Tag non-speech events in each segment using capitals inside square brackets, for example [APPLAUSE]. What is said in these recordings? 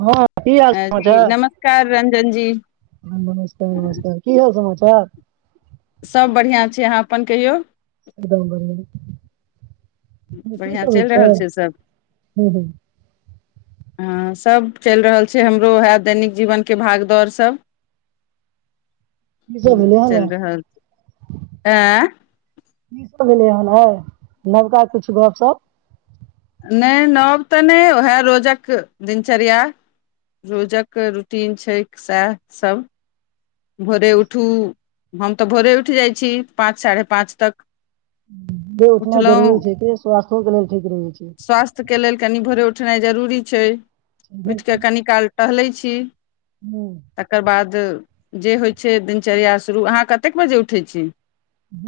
हँ की हाल अ, जी समाचार? नमस्कार रंजन जी नमस्ते! नमस्ते! की हाल समाचार? तोहर सभ बढ़िआँ छै। अहाँ अपन कहियौ? ह की बढ़िआँ सब होइ चलि छै? रहल सभ ह ह हँ सभ चलि रहल छै। हमरो उहए दैनिक जीवनके भागदौड़ सभ। की सब ह भेलै हन चलि आइ रहल आँ त भेलै हन होउ। नवका किछु गप-सप? नहि नब तऽ नहि वएह रोजक दिनचर्या रोजक रूटीन छैक सेह सब। भोरे उठू। हम तऽ भोरे उठि जाइ छी पाँच साढ़े पाँच तक। जे उठना उठलहुँ जरूरी छै कि स्वास्थो के लेल ठीक रहै छै। स्वास्थ्यके लेल कनि भोरे उठनाइ जरूरी छै। उठ कऽ कनी काल टहले छी। से हूँ तकर बाद जे होइ छै दिनचर्या शुरू। अहाँ कतेक बजे उठै छी?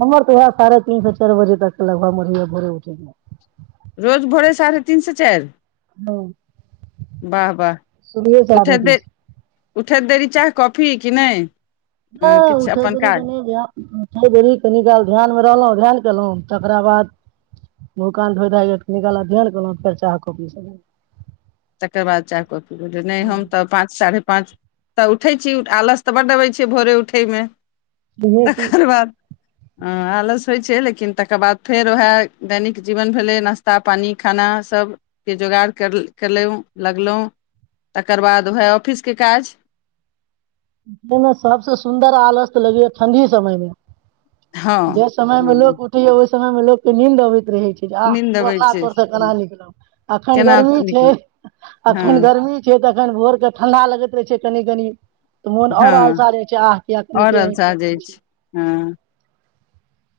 हमर तऽ ओहे साढ़े तीन से चार बजे तक के लगभग में रहैया भोरे उठे के। रोज भोरे साढ़े तीन से चारि? हाँ वाह वाह शुरूए से उठैत आदते देर छै। उठैत देरी चाय, कॉफी कि नै। नै उठै देरी के नै ध्यान, उठे देरी कनि काल ध्यान मे रहलौ, ध्यान केलौ। तकरा बाद मुंह कान धोए धाए के कनि काल अध्ययन केलौ फेर चाह, कॉपी सब तकर बाद चाह-कॉफी भेलै। नहि हम तऽ पाँच साढ़े पाँच तऽ उठै छी। आलस तऽ बड्डबै छियै भोरे उठैमे। मे तकर बाद हँ आलस होइ छै। लेकिन तकर बाद फेर उएह दैनिक जीवन भेलै नाश्ता पानि खाना सभ के जोगाड़ करल कर लऊं लगलौं, तकर बाद उहाए ऑफिस के काज उठे मे सबसे सुन्दर आलस लगै ए ठण्डी समय मे। हँ जे समय मे हँ लोक उठे या ओय समय मे लोक के नींद आबै रहै छै, नींद [UNINTELLIGIBLE] अबै ओड़ना छै तोर से कना निकलब, अखन केना गर्मी छै, निकल हँ अखन गर्मी छै तऽ अखन भोर के ठंडा लगैत रहे छै कनि-कनि। त मुन और हँ अलसा जाय छै, आह किया कनिक औरल स जाइ छै हँ [UNINTELLIGIBLE]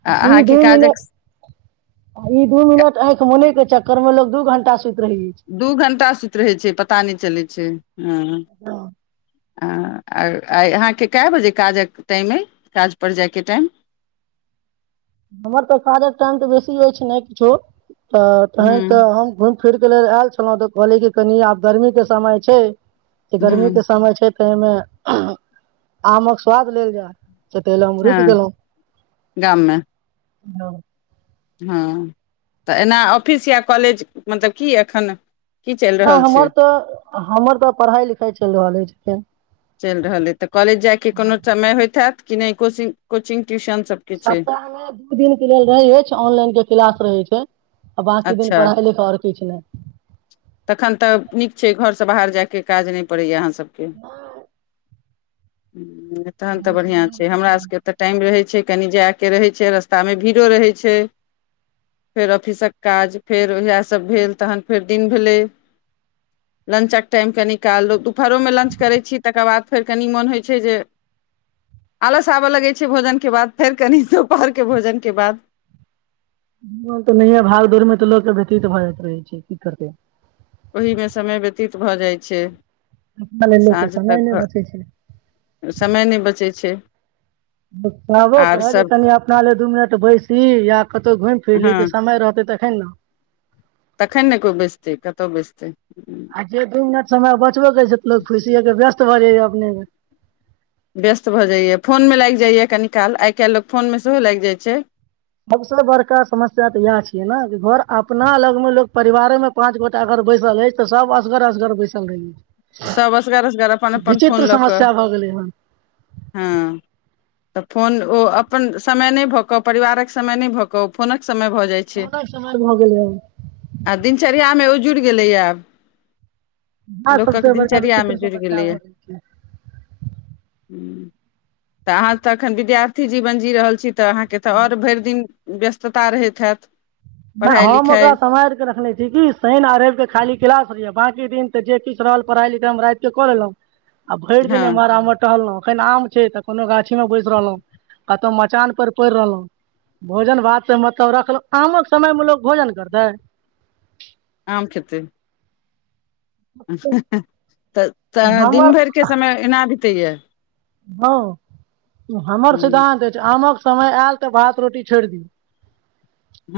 आ ई दू अहाँके काजक मिनट, अ ई दू मिनट एंख मुनै के चक्कर मे लोग दू घंटा सुति रहै अछि दु घंटा सुत रहै छै, पता नै चलै छै। हाँ। हँ आ अ आय अहाँ के काय बजे काजक टाएम ए, काज पर जाय के टाएम। हमर तऽ काजक टाइम ते बेसी एछ नै किछो। त तहेन त हूँ हम घुएम फिर के लेल आएल छलौ, तऽ कहलिये की कनी आब गर्मी के समय छै। ते गर्मी के हूँ समय छै। तै मे आमक स्वाद लेल जाय। से ते ले हम हँ रुक गेलौ। हाँ। हाँ तऽ एना ऑफिस या कॉलेज मतलब की अखन ना हमर ते, हमर ते पढ़ाई-लिखाई चैल रहल एछ। चैल रहलै तऽ कॉलेज जाय के कोनो समय होएत हाएत। कि नै कोचिंग, कोचिंग, ट्यूशन सबके छै सप्ताह मे दू दिन के लेल रहै एछ, ऑनलाइन के क्लास रहै छै। आ बाकी दिन अच्छा, पढ़ाइ लिखाइ आओर किछु नहि तखन त नीक छै घर से बाहर जाय के काज नै पड़ै या अहाँ नहि। हू। तहन तऽ बढ़ियां छै हमरा सबके एते टाइम रहै छै कनि जाय के रहै छै रास्तामे भीड़ो रहै छै फेर ऑफिसक काज फेर इहाए सब भेल, तहन फेर दिन भेले, लंचक टाइम कनि काल लोग फरो मे लंच करै छी तकर बाद फेर कनि मन होय छै जे आलस आबा लगै छै भोजन के बाद, फेर कनि दुपहर के भोजन के बाद तऽ नहिए भाग दौड़मे तऽ लोकके व्यतीत भऽ जाइत रहै छै की करतै। ओहीमे समय व्यतीत भऽ जाइत छै। अपना लेल लोकके साँझ समय तक नहि बचै छै घ समय नहि बचे छै। कहबो आर कर जे सभ कनि अपना लए दू मिनट बैसी या कतहु घुमि फिर ली हँ तऽ समय रहतै तखन ने। तखन ने कोओ बेचतै कतहु बेचतै। आ जे दू मिनट ब अपने। व्यस्त भऽ जाइए फोनमे लागि जाइए कनी काल आइ काल्हि लोक फोनमे सेहो लागि जाइत छै। सभसँ बड़का समस्या तऽ इएह छियै ने कि घर अपना लगमे लोक परिवारेमे पाँच गोटा अगर बैसल अछि तऽ सभ असगर असगर बैसल रहै अछि। सब असगार असगार अपन अपन फोन लऽ कऽ समस्या भऽ गेलै हन हँ तऽ फोन ओ अपन समय नहि भऽ कऽ परिवारक समय नहि भऽ कऽ ओ फोनक समय भऽ जाइ छै कोरोनाके समय भऽ गेलै हन आ दिनचर्यामे जुड़ि गेलैए आब। हँ सब। लोकक बड़ा भी छै दिनचर्यामे त जुड़ि समस्या गेलैए हो छै। ह तऽ अहाँ तऽ एखन विद्यार्थी जीवन जी रहल छी। तऽ अहाँके तऽ आओर भरि दिन व्यस्तता रहैत हैत। पढ़ाइ हम ओकरा लिखाइ सम्हारििकऽ रखने छी कि शहिन अरबके खाली क्लास रहहिै बाँकी दिन तऽ जे किछु रहल पढ़ाइ लिखाइ हम राततििके कऽ लेलहुँ। आब भरि हँ दने मर आम मटो हलहु। अखन आम छै त कोनो गाछी मे बैस रहलहुं कतहु मचान पर पड़ि रहलहु भोजन भात से मतलब रखलहु आमक समय मे लोक भोजन करतै। आम खेत तऽ तऽ दिन हमर भरि के समय एना तेए। हँ। हमर हँ सिद्धानं्त अछि आमक समय आयल तऽ भात रोटी छोड़ि दियौ।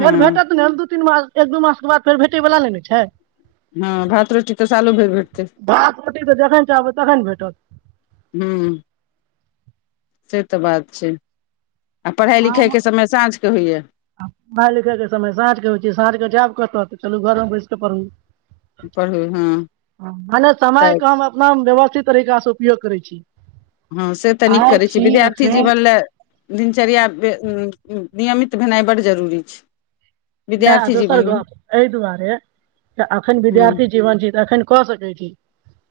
फेर भेठत त नेू। [UNINTELLIGIBLE] दू तीन मास एक दू मास के बाद फेर भेटै बालला नहि ने छै। [UNINTELLIGIBLE] हँ भात रोटी तऽ चालू भेर भेट। भात रोटी तऽ जखन चाहबै तखन भेटत। हूँ [UNINTELLIGIBLE] से तऽ बात छै। [UNINTELLIGIBLE] आ पढ़ाइ लिखाइके समय साँझकेँ होइए। आ पढ़ाइ लिखैके समय साँझ क होइ छै साँझ कऽ जायब कहतऽ तऽ चलू घरमे बैस कऽ पढ़। पढ़ू हँ मने समय तऽ कम अपना व्यवस्था। तरीकासँ उपयोग करै छी। [UNINTELLIGIBLE] हँ से तऽ नीक आइ करैत छै छी विद्यार्थी एखन जीवन लए- दिनचर्या। [UNINTELLIGIBLE] नियमित भेनाइ बड्ड जरूरी छै। [UNINTELLIGIBLE] इ विद्यार्थी दोसर जीवनमे गप एहि दुआरे अखन हूँ विद्यार्थी जीवन छी तऽ एखन कऽ सकैत छी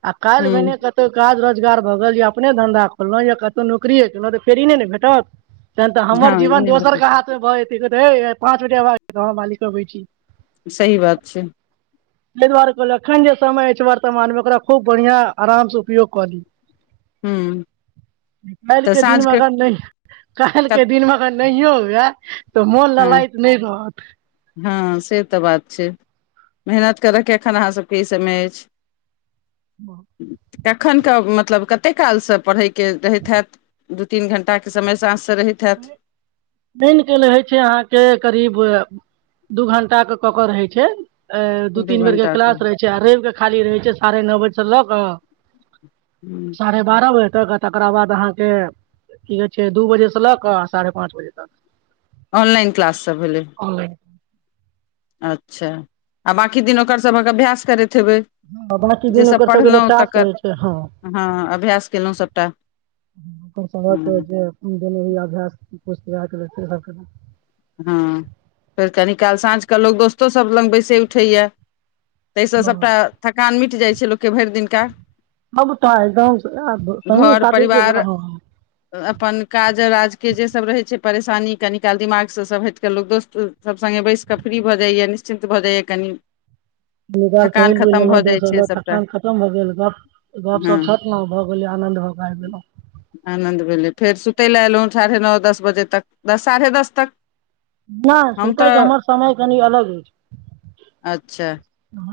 आ काल्हि हूँ भेने कतौ काज रह। रोजगार भऽ गेल जे अपने धंधा खोलहुँंा कतहु नौरिए केलहुँ तऽ फेरी नहि ने भेटत। [UNINTELLIGIBLE] तहन तऽ हमर हँ ई जीवन नहि दोसर के भेटत हाथ मे भ जेते। पाँचटेवाज। [UNINTELLIGIBLE] गव मालिको होै छी। [UNINTELLIGIBLE] सही बात छै। [UNINTELLIGIBLE] ताहि दुआरे कहलियै एखन जे समय अछि वर्तमानमे ओकरा खूब बढ़िआँ आरामसँ उपयोग कऽ ली। हूँ [UNINTELLIGIBLE] [UNINTELLIGIBLE] काल् तऽ के दिन साँझके मगर नहि- काल् कत के दिन मग। नहि होगा। [UNINTELLIGIBLE] तऽ मोन ल हँ लायत नहि रहत। [UNINTELLIGIBLE] हँ से तऽ बात छै मेहनत करयके एखन अहाँ सभके इसभमे अछि। [UNINTELLIGIBLE] बाह। [UNINTELLIGIBLE] कखने मतलब कतेक कालसँ पढ़ै। के रहै छथि। [UNINTELLIGIBLE] दू तीन घं्टा के समयसँ। [UNINTELLIGIBLE] लेल होइ छै अहाँ। [UNINTELLIGIBLE] के करीब दू घं्टा के ककर रहै छै। [UNINTELLIGIBLE] अ दू तीन बेर के क्लास रहे छै आ रवििक। खाली रहै छै साढ़े नओ बजे से लऽ कऽ। [UNINTELLIGIBLE] साढ़े बारह बजे। [UNINTELLIGIBLE] तकरा बाद अहाँके की- कहै छै- दू बजेसँ लग। क साढ़े पाँच बजे तक। [UNINTELLIGIBLE] Online class. [UNINTELLIGIBLE] त भेलले। [UNINTELLIGIBLE] ऑनलाइन अच्छा आ बाँाकी दिन ओकर सबक अभ्यास करैत। हेबै ह बकी जे दिन ओकर सब जे पढ़लहुँ रहै तकर छै ह हँ अभ्यास केलहुँ सभटा सभ हँ जे अभ्यास पुछ सब हँ फेर कनि काल साँझकेँ लोक दोस्तोसभ लग बैसे उठैए। ताहिस सबटा हँ थकान मिट जाइ छै। छै लोकके भरि दिनका। सबटा एकदम [UNINTELLIGIBLE] [UNINTELLIGIBLE] संगी घर साथीके परिवार अपन- काज राज के जे सब रहै छै। परेशानी कनि काल दमाग। [UNINTELLIGIBLE] लोक सभ हटि कऽ लोक दोस्तसभ सङ्गे बैस कऽ फ्री भऽ जाइए निश्चिन्त भऽ जाइए कनि। [UNINTELLIGIBLE] निकाल थकान टहल बुल खतम लेलहुँ भऽ जाइ छै दरस सभटा थकान खतम भऽ गेल गप गपप हँ छटलहु भऽ गेलै आनन्द भऽ कऽ आबि गेलहु। कतहि लए एलहुँ साढ़े नओ दस बजे तक दस साढ़े दस तक नहि हम सुतैके तऽ हमर समय कनि अलग अछि। अच्छा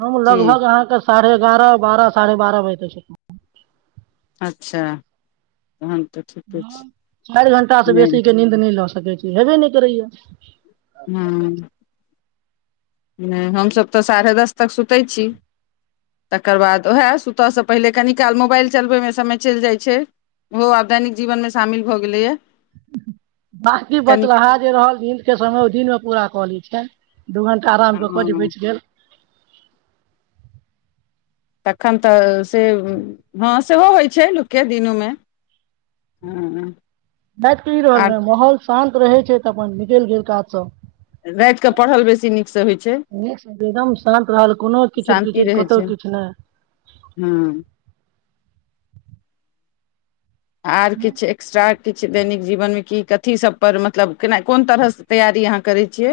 हम की लगभग अहाँके साढ़े एगारह बारह साढ़े बारह बज तऽ छै अच्छा। तहन तऽ ठीके ह छै चारि घंटा से नहि बेसी के नींन्द नहि ल सै छै हेबे नहि करैय। हँ। हमसभ तऽ साढ़े दस तक सुतै छी तकर बाद उएह सुतयसँ पहिले कनि काल मोबाइल चलबैमे समय चलि जाइत छै ओहो आब दैनिक जीवनमे शामिल भऽ गेलैए बकी कनिक बतलाहा जे रहल नीद के समय ओहि दिनमे पूरा कऽ लैत छियनि। दू घण्टा आराम कऽ कऽ जे हँ बचि गेल तखन तऽ से हँ सेहो होइत छै लोकके दिनूमे हँ। ब की आर रहलल माहौल। शान्त रहै छै तऽ अपन निकलि गेल काज सब। रातिके पढ़ल बेसी नीकसँ होइ छै नीक छै एकदम शान्त रहल कोनो कीचिड़ शान्ति कीचिड़ रहै कतहु छै किछु नहि हँ। आर किछु एक्स्ट्रा किछु दैनिक जीवनमे की कथी सभपर मतलब केना कोन तरहसँ तैयारी अहाँ करै छियै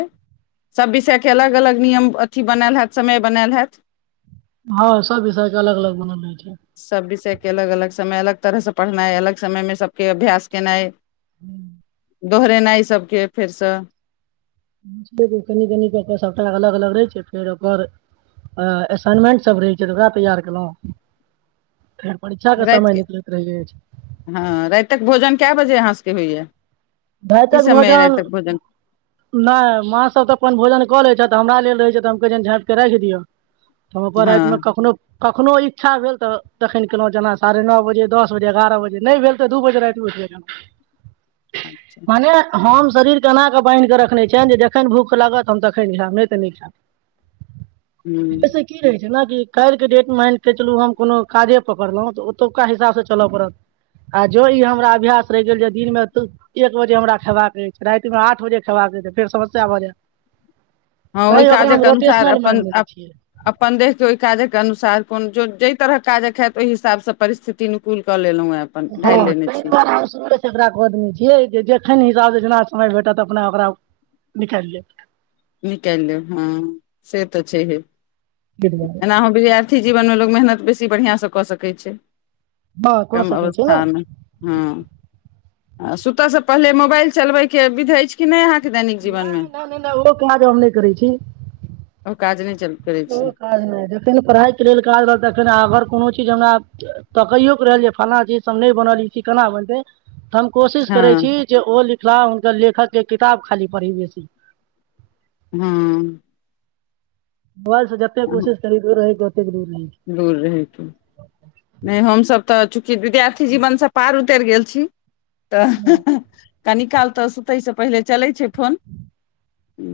सभ विषयके अलग अलग नियम अथी बनायल हैत समय बनायल हैत। हँ सब विषयके अलग अलग बनल रहै छै। सब विषय अलग अलग समय अलग तरह प ना अलग समय मे सबके अभ्यास केनाइ। हू। दोहरेनाइइ सभके फेरसँ म कनि कनि कऽ कऽ सभटाक अलग अलग रहै छै फेर ओकर असाइनमेंटसभ रहै छै तऽ ओकरा तैयार कयलहुँ। रातिके हँ रातिक भोजन कए बजे अहाँसभके होइए। भइतक भोजन नहि माँ सब तऽ अपन भोजन कऽ लै छथि हमरा लेल। रहै छै तऽ हमक जनि झप करैखे दियौ। [UNINTELLIGIBLE] त हम अपन रातिमे हँ कखनो। [UNINTELLIGIBLE] कखनहु इच्छा भेल तऽ तखन कलहुँ जेना साढ़े नओ बजे दस बजे एगारह बजे नहि भेल तऽ दू बजे राति उैठबै। [UNINTELLIGIBLE] अच्छा मने हम। [UNINTELLIGIBLE] शरीरके एन कऽ बान्हि कऽ रखने छियनि जे जखन भूख लागत हम तखन खायब नहि तऽ नीक खयब। [UNINTELLIGIBLE] एहि हूँ पस की रहै छै। जेनाकि काल्हिके डेट मानिके चलू हम कोनो काजे पकड़लहुँ तऽ ओतुका हिसाबसँ चलय पड़त आ जो ई हमरा अभ्यास रहि गेल जे दिनमे एक बजे हमरा खेबाक अछि रातिमे आठ बजे खेबाक अछि छै फेर समस्या भऽ जाय। हँ ओहि काजके अनुसार मानि अपन लेने छियै -अपन देशके ओहि काजके अनुसार। [UNINTELLIGIBLE] कोन जो जाई तरह काजक हयैत ओहि हिसाब से प परिथि अनुकूल कऽ लेलों हे। [UNINTELLIGIBLE] हँ त दुआरे हम आदमी छियै जखन हिसाब। [UNINTELLIGIBLE] समय भेटत अपना ओकरा -निकालि ले। [UNINTELLIGIBLE] निकाल लौ हँ से त छै ह। [UNINTELLIGIBLE] ताहि दुआरे एना हो वि्यारथी जीवन में ल मेहनत बेसी। ी बढ़िआं से कऽ सकै छै। [UNINTELLIGIBLE] हँ कऽ कम सकै छी ने अवस्थामे हँ। [UNINTELLIGIBLE] आ सुतयसँ पहिले मोबाइल चलबैके विध अछि कि नहि अहाँके। [UNINTELLIGIBLE] जीवनमे नहि -नहि -नहि -नहि ओहो काज हम नहि करै छी। ओ काज नहि चल करै छी। कोनो [UNINTELLIGIBLE] काज नहि जखन पढ़ाइके लेल काज रहल तखन अगर कोनो चीज हमरा तकैयओके रहल जे फल्लाना चीज हम नहि बनल ई च केना बनतै। [UNINTELLIGIBLE] हम कोशिश करै हँ छी जे ओ। [UNINTELLIGIBLE] मिथिला हुनकर लेखक के किताब खाली पढ़ी बेस। [UNINTELLIGIBLE] हँ। [UNINTELLIGIBLE] बस जप्पे कोशिश करी दूर हो। [UNINTELLIGIBLE] जरूर नहि। दूर रहैके [UNINTELLIGIBLE] नहि हमसभ तऽ चूँकि विद्यार्थी जीवनसँ पार उतरि गेल छी। [UNINTELLIGIBLE] तऽ छी -कनी काल। तऽ सुतैसँ पहिले चलै छै फोन-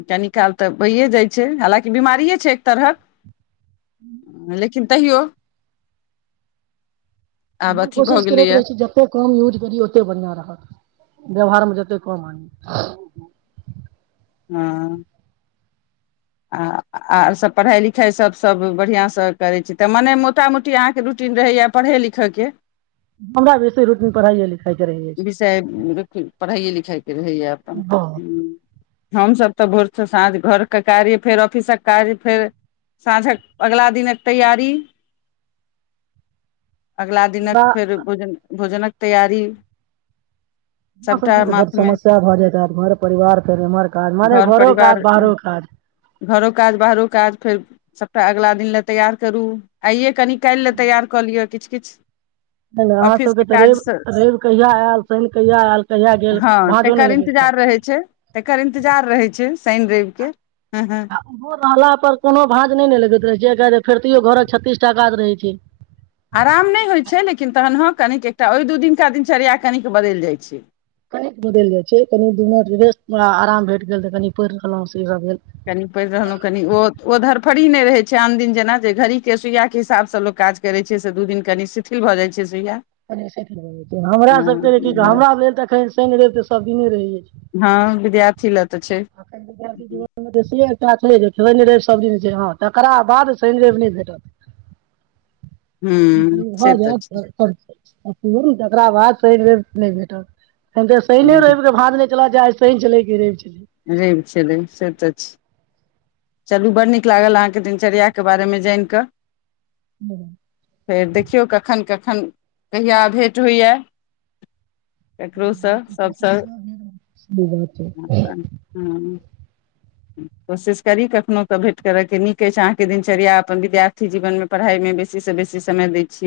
कनि काल तऽ भहिए जाइ छै हालाँकि बिीमारिए छै एक तरहक। [UNINTELLIGIBLE] ल लेकिन। [UNINTELLIGIBLE] कहियौ। [UNINTELLIGIBLE] हम कोशिश करैत गेलैए रहै छी जतेक कम यूज करी ओतेक बढ़िआँ रहत। [UNINTELLIGIBLE] व्यवहारमे जतेक कम आनि। [UNINTELLIGIBLE] हँ। [UNINTELLIGIBLE] आ- आर सभ पढ़ाइ लिखाइसभ सभ बढ़िआँसँ करै छी तऽ मने मोटा मोटी अहाँके रूटीन रहैए पढ़य लिखयके। [UNINTELLIGIBLE] हमरा बेसी रूटीन पढ़ाइै। विषय पढ़ाइय लिख फिरैय अपन बहुत हमसभ तऽ भोरस साँझ घर के कार्य फेर ऑफिसक कार्य फेर साँझक अगलाा दिनक तैयारी। अगलाा दिनक हमरा फेर भोजन। भोजनक तैयरी। [UNINTELLIGIBLE] हम सबके तऽ बड़ माथमे समस्या भऽ जेतै घर परिवार फेर एम्हर काज माने घर घरो काज परिवार बाहरो काज। [UNINTELLIGIBLE] सबटा अगलाा दिन लए तैयार करू आइे। [UNINTELLIGIBLE] कनि काल् लए तैयार कऽ लियअ किछु। किछु। नहि अहाँ ऑफिस के सबके तऽ रव काज रेव कहिया आयल शन कहिय आयल कहिय हँ तकर इंतजार रहे छै तकर इंतजार रहै छै। सइन रेवके। आ ओहो रहला पर कोनो भाँंज नहि ने लगैत रहै छै क। फेरियो घरक छतीस टा ग रही छैी। आराम नहि होइ छै लेकिन तखन ह कनिक एकटा ओहि दू दिनका दिनचर्या कनिक बदलि जाइत छै। कन बदल जाइ छै कनि दु आराम भेट गेल तऽ कनि पढ़ि रहलहु। कनि पड़ि रहलहुँ कनि ओ ओ धरफट नहि रहै छै आन दिन जेना जे घड़ी के सुइया के हिसाबसँ लोक काज करै छै से दू दिन कनि शिथििल भऽ जाइ छै। सुइया हमरा सबके की कह हँ हमरा लेल तऽ एखन शनि रव ते सभदिने रहैए हँ विद्यार्थी ल आ जीनमे शनि रव सबदिन छै हँ तकरा बाद शनि रवि नहि भेटत। हूँ भ से तऽ जा। तकरा बाद स बेर नहि भेटल। ए सहने छै रव भाँज नहि चला जाइ छै ती चलै क रहे चल। र छै से तऽ छै। चलू बडड़ड नीक लागल अहाँके दिनचर्याके बारेमे जानि कऽ। हँ, फेर देखियौ कखन कखन एखन कहिया भेट होइए। ककरोसँ सभसँ सही बात छै। ह। तस करी कखनो तऽ भेंट करऽ के नीक अछि अहं के दिनचर्या अपन विद्यार्थी जीवन मे पढ़ाई मे बेसी से बेसी समय देय छियै।